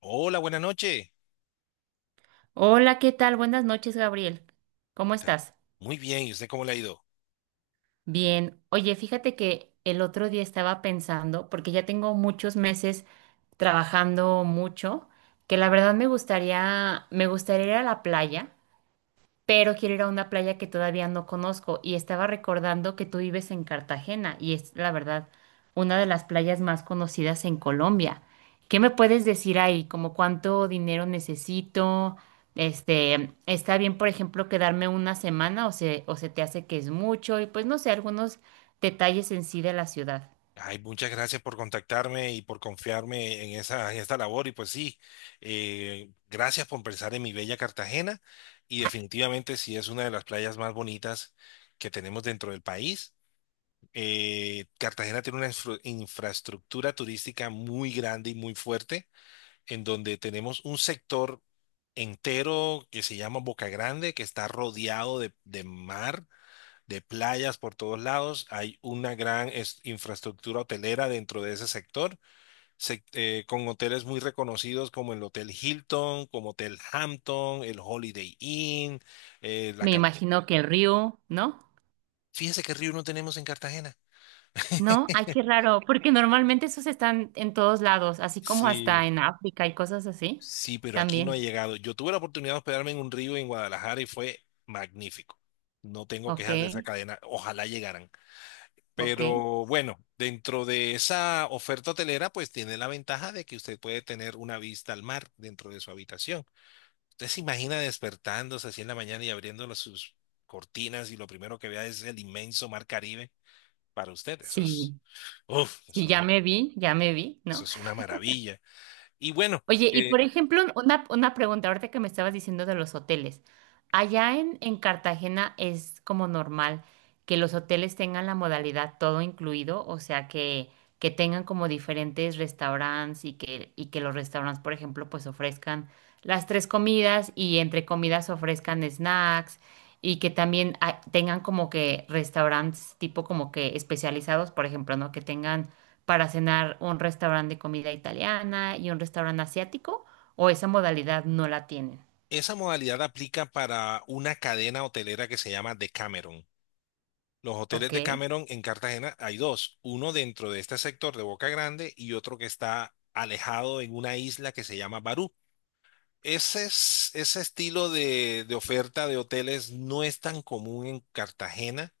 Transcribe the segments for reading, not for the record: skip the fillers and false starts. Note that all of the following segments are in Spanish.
Hola, buenas noches. Hola, ¿qué tal? Buenas noches, Gabriel. ¿Cómo Está estás? Muy bien, ¿y usted cómo le ha ido? Bien. Oye, fíjate que el otro día estaba pensando, porque ya tengo muchos meses trabajando mucho, que la verdad me gustaría ir a la playa, pero quiero ir a una playa que todavía no conozco y estaba recordando que tú vives en Cartagena y es la verdad una de las playas más conocidas en Colombia. ¿Qué me puedes decir ahí? ¿Como cuánto dinero necesito? Este, ¿está bien, por ejemplo, quedarme una semana o se te hace que es mucho? Y pues no sé, algunos detalles en sí de la ciudad. Ay, muchas gracias por contactarme y por confiarme en esta labor. Y pues sí, gracias por pensar en mi bella Cartagena. Y definitivamente sí es una de las playas más bonitas que tenemos dentro del país. Cartagena tiene una infraestructura turística muy grande y muy fuerte, en donde tenemos un sector entero que se llama Boca Grande, que está rodeado de mar de playas por todos lados. Hay una gran infraestructura hotelera dentro de ese sector, con hoteles muy reconocidos como el Hotel Hilton, como Hotel Hampton, el Holiday Inn, eh, la Me Cala- imagino que el río, ¿no? Fíjese qué río no tenemos en Cartagena. ¿No? Ay, qué raro, porque normalmente esos están en todos lados, así como Sí, hasta en África y cosas así. sí, pero aquí no ha También. llegado. Yo tuve la oportunidad de hospedarme en un río en Guadalajara y fue magnífico. No tengo Ok, quejas de esa cadena. Ojalá llegaran. ok. Pero bueno, dentro de esa oferta hotelera, pues tiene la ventaja de que usted puede tener una vista al mar dentro de su habitación. Usted se imagina despertándose así en la mañana y abriendo sus cortinas y lo primero que vea es el inmenso mar Caribe para usted. Eso Sí, es, uf, sí, eso es, ya me vi, Eso ¿no? es una maravilla. Y bueno, Oye, y eh, por ejemplo, una pregunta, ahorita que me estabas diciendo de los hoteles. Allá en Cartagena es como normal que los hoteles tengan la modalidad todo incluido, o sea, que tengan como diferentes restaurantes y que los restaurantes, por ejemplo, pues ofrezcan las tres comidas y entre comidas ofrezcan snacks y que también tengan como que restaurantes tipo como que especializados, por ejemplo, ¿no? Que tengan para cenar un restaurante de comida italiana y un restaurante asiático, o esa modalidad no la tienen. esa modalidad aplica para una cadena hotelera que se llama Decameron. Los hoteles de Ok, Cameron en Cartagena hay dos, uno dentro de este sector de Boca Grande y otro que está alejado en una isla que se llama Barú. Ese estilo de oferta de hoteles no es tan común en Cartagena.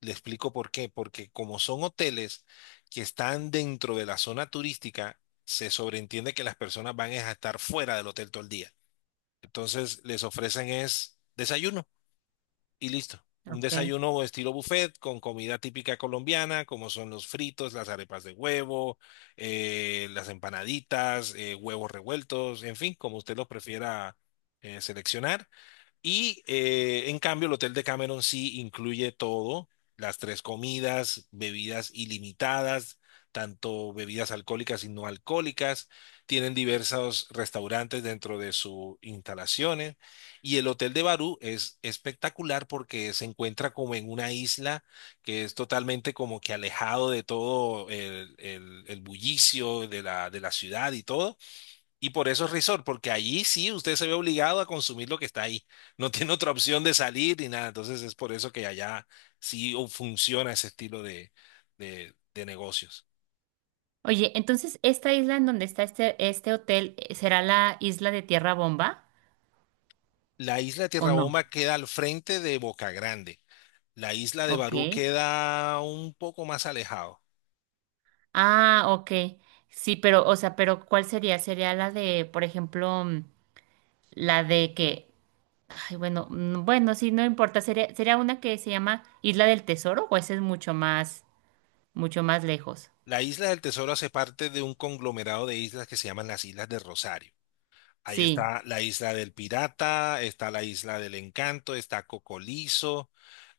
Le explico por qué, porque como son hoteles que están dentro de la zona turística, se sobreentiende que las personas van es a estar fuera del hotel todo el día. Entonces les ofrecen es desayuno y listo. Un ok. desayuno estilo buffet con comida típica colombiana, como son los fritos, las arepas de huevo, las empanaditas, huevos revueltos, en fin, como usted los prefiera seleccionar. Y en cambio, el Hotel de Cameron sí incluye todo, las tres comidas, bebidas ilimitadas, tanto bebidas alcohólicas y no alcohólicas. Tienen diversos restaurantes dentro de sus instalaciones. Y el Hotel de Barú es espectacular porque se encuentra como en una isla que es totalmente como que alejado de todo el bullicio de de la ciudad y todo y por eso es resort, porque allí sí usted se ve obligado a consumir lo que está ahí. No tiene otra opción de salir ni nada. Entonces es por eso que allá sí funciona ese estilo de negocios. Oye, entonces, ¿esta isla en donde está este hotel será la isla de Tierra Bomba La isla de o Tierra no? Bomba queda al frente de Boca Grande. La isla de Ok. Barú queda un poco más alejado. Ah, ok. Sí, pero, o sea, pero ¿cuál sería? Sería la de, por ejemplo, la de que, ay, bueno, bueno, sí, no importa. Sería una que se llama Isla del Tesoro, o esa es mucho más lejos. La isla del Tesoro hace parte de un conglomerado de islas que se llaman las Islas de Rosario. Ahí Sí. está la isla del pirata, está la isla del encanto, está Cocolizo,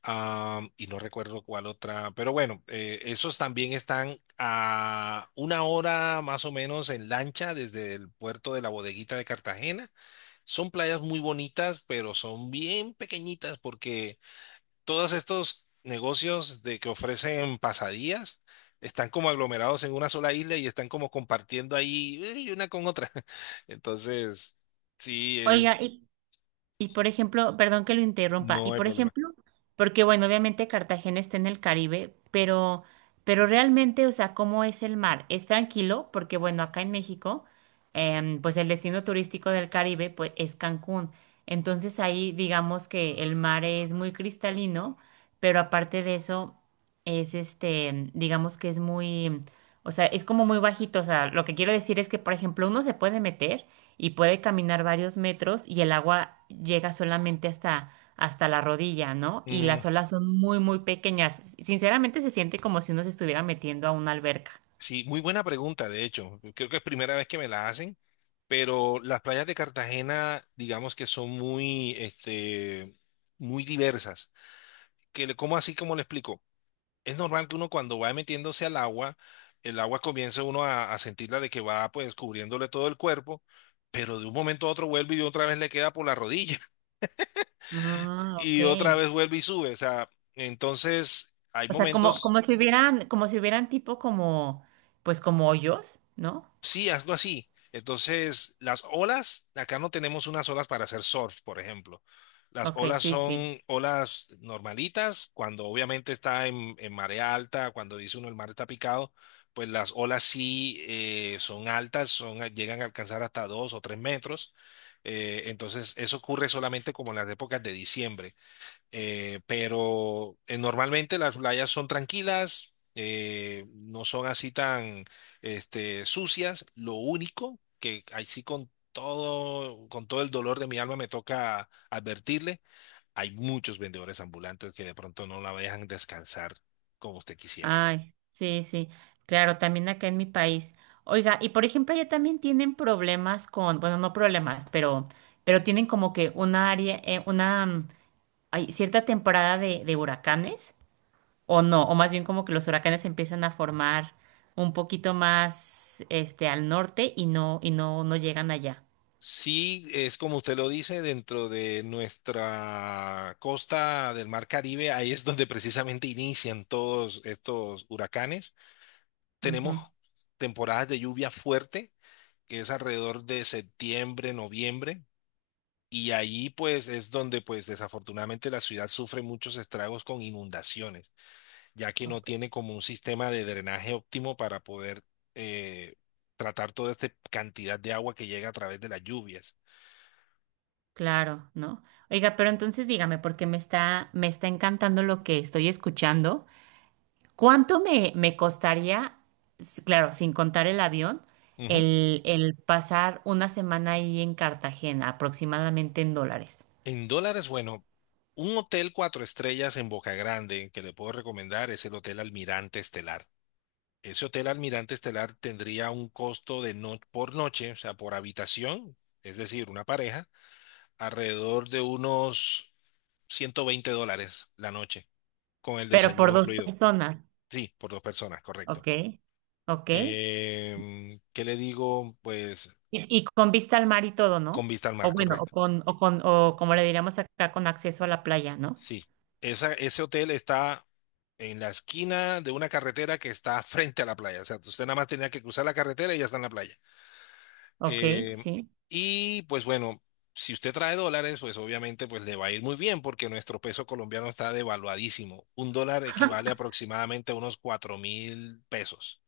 y no recuerdo cuál otra, pero bueno, esos también están a una hora más o menos en lancha desde el puerto de la Bodeguita de Cartagena. Son playas muy bonitas, pero son bien pequeñitas porque todos estos negocios de que ofrecen pasadías están como aglomerados en una sola isla y están como compartiendo ahí una con otra. Entonces, sí, Oiga, y por ejemplo, perdón que lo interrumpa, y no hay por problema. ejemplo, porque bueno, obviamente Cartagena está en el Caribe, pero realmente, o sea, ¿cómo es el mar? ¿Es tranquilo? Porque bueno, acá en México, pues el destino turístico del Caribe, pues es Cancún. Entonces ahí digamos que el mar es muy cristalino, pero aparte de eso, es este, digamos que es muy, o sea, es como muy bajito. O sea, lo que quiero decir es que, por ejemplo, uno se puede meter y puede caminar varios metros y el agua llega solamente hasta la rodilla, ¿no? Y Mm, las olas son muy, muy pequeñas. Sinceramente se siente como si uno se estuviera metiendo a una alberca. sí, muy buena pregunta, de hecho. Creo que es primera vez que me la hacen, pero las playas de Cartagena, digamos que son muy, este, muy diversas. ¿Cómo así, como le explico? Es normal que uno cuando va metiéndose al agua, el agua comienza uno a sentirla de que va pues cubriéndole todo el cuerpo, pero de un momento a otro vuelve y otra vez le queda por la rodilla Ah, ok. y otra vez vuelve y sube. O sea, entonces hay O sea, como, momentos. Como si hubieran tipo como, pues como hoyos, ¿no? Sí, algo así. Entonces, las olas, acá no tenemos unas olas para hacer surf, por ejemplo. Las Ok, olas sí, sí. son olas normalitas, cuando obviamente está en marea alta, cuando dice uno el mar está picado, pues las olas sí son altas, son, llegan a alcanzar hasta 2 o 3 metros. Entonces, eso ocurre solamente como en las épocas de diciembre. Pero normalmente las playas son tranquilas, no son así tan este, sucias. Lo único que ahí sí, con todo el dolor de mi alma me toca advertirle, hay muchos vendedores ambulantes que de pronto no la dejan descansar como usted quisiera. Ay, sí, sí, claro, también acá en mi país. Oiga, y por ejemplo, allá también tienen problemas con, bueno, no problemas, pero tienen como que una área, una, hay cierta temporada de huracanes, o no, o más bien como que los huracanes empiezan a formar un poquito más, este, al norte y no llegan allá. Sí, es como usted lo dice, dentro de nuestra costa del Mar Caribe, ahí es donde precisamente inician todos estos huracanes. Tenemos Ujú, temporadas de lluvia fuerte, que es alrededor de septiembre, noviembre, y ahí pues es donde pues desafortunadamente la ciudad sufre muchos estragos con inundaciones, ya que no ok. tiene como un sistema de drenaje óptimo para poder eh, tratar toda esta cantidad de agua que llega a través de las lluvias. Claro, ¿no? Oiga, pero entonces dígame, porque me está encantando lo que estoy escuchando. ¿Cuánto me costaría, s- claro, sin contar el avión, Ujú. El pasar una semana ahí en Cartagena, aproximadamente en dólares? En dólares, bueno, un hotel cuatro estrellas en Boca Grande que le puedo recomendar es el Hotel Almirante Estelar. Ese hotel Almirante Estelar tendría un costo de, no, por noche, o sea, por habitación, es decir, una pareja, alrededor de unos $120 la noche, con el Pero por desayuno dos incluido. personas, Sí, por dos personas, correcto. ¿ok? ¿Ok? ¿Qué le digo? Pues Y con vista al mar y todo, con ¿no? vista al O mar, bueno, correcto. O como le diríamos acá, con acceso a la playa, ¿no? Sí, ese hotel está en la esquina de una carretera que está frente a la playa. O sea, usted nada más tenía que cruzar la carretera y ya está en la playa. Ok, Eh, sí, y pues bueno, si usted trae dólares, pues obviamente pues le va a ir muy bien porque nuestro peso colombiano está devaluadísimo. Un dólar equivale aproximadamente a unos 4.000 pesos.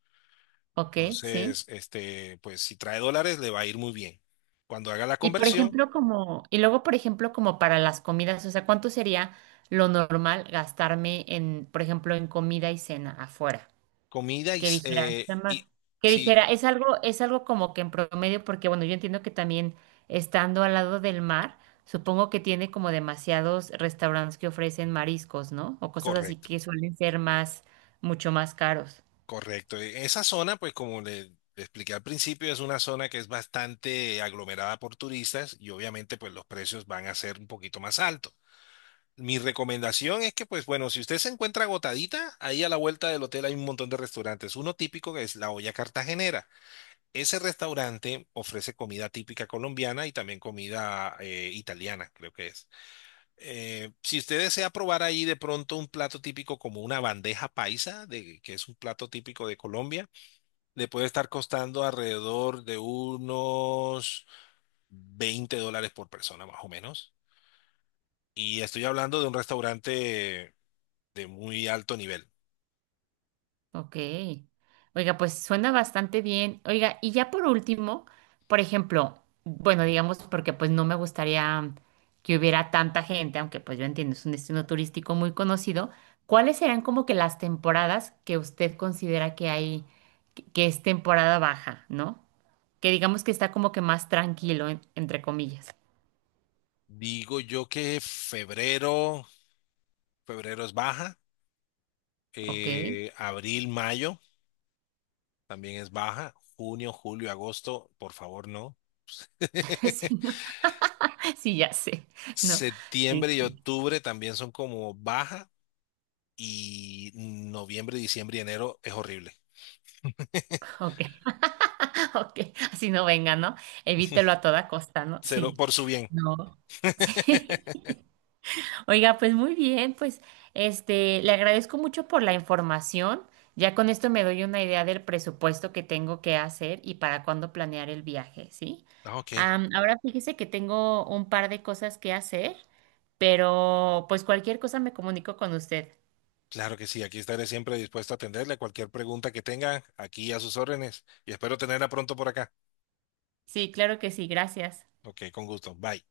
ok, sí. Entonces, este, pues si trae dólares, le va a ir muy bien. Cuando haga la Y por conversión, ejemplo, como, y luego, por ejemplo, como para las comidas, o sea, ¿cuánto sería lo normal gastarme en, por ejemplo, en comida y cena afuera? comida y, Que s- dijera, está más- y- que sí, dijera, es algo como que en promedio, porque bueno, yo entiendo que también estando al lado del mar, supongo que tiene como demasiados restaurantes que ofrecen mariscos, ¿no? O cosas así correcto, que suelen ser más, mucho más caros. correcto. Esa zona, pues como le expliqué al principio, es una zona que es bastante aglomerada por turistas y obviamente pues los precios van a ser un poquito más altos. Mi recomendación es que, pues bueno, si usted se encuentra agotadita, ahí a la vuelta del hotel hay un montón de restaurantes. Uno típico que es La Olla Cartagenera. Ese restaurante ofrece comida típica colombiana y también comida italiana, creo que es. Si usted desea probar ahí de pronto un plato típico como una bandeja paisa, de, que es un plato típico de Colombia, le puede estar costando alrededor de unos $20 por persona, más o menos. Y estoy hablando de un restaurante de muy alto nivel. Ok. Oiga, pues suena bastante bien. Oiga, y ya por último, por ejemplo, bueno, digamos porque pues no me gustaría que hubiera tanta gente, aunque pues yo entiendo, es un destino turístico muy conocido. ¿Cuáles serán como que las temporadas que usted considera que hay, que es temporada baja, ¿no? Que digamos que está como que más tranquilo, en- entre comillas. Digo yo que febrero es baja, Ok. Abril, mayo también es baja, junio, julio, agosto, por favor no. Sí, ¿no? Sí, ya sé. No, sí, Septiembre y sí. octubre también son como baja y noviembre, diciembre y enero es horrible. Ok. Ok, así no venga, ¿no? Evítelo a toda costa, ¿no? Se lo, Sí, por su bien. no. Sí. Oiga, pues muy bien, pues este, le agradezco mucho por la información. Ya con esto me doy una idea del presupuesto que tengo que hacer y para cuándo planear el viaje, ¿sí? Ah, ok, Am, ahora fíjese que tengo un par de cosas que hacer, pero pues cualquier cosa me comunico con usted. claro que sí, aquí estaré siempre dispuesto a atenderle cualquier pregunta que tenga, aquí a sus órdenes y espero tenerla pronto por acá. Sí, claro que sí, gracias. Ok, con gusto. Bye.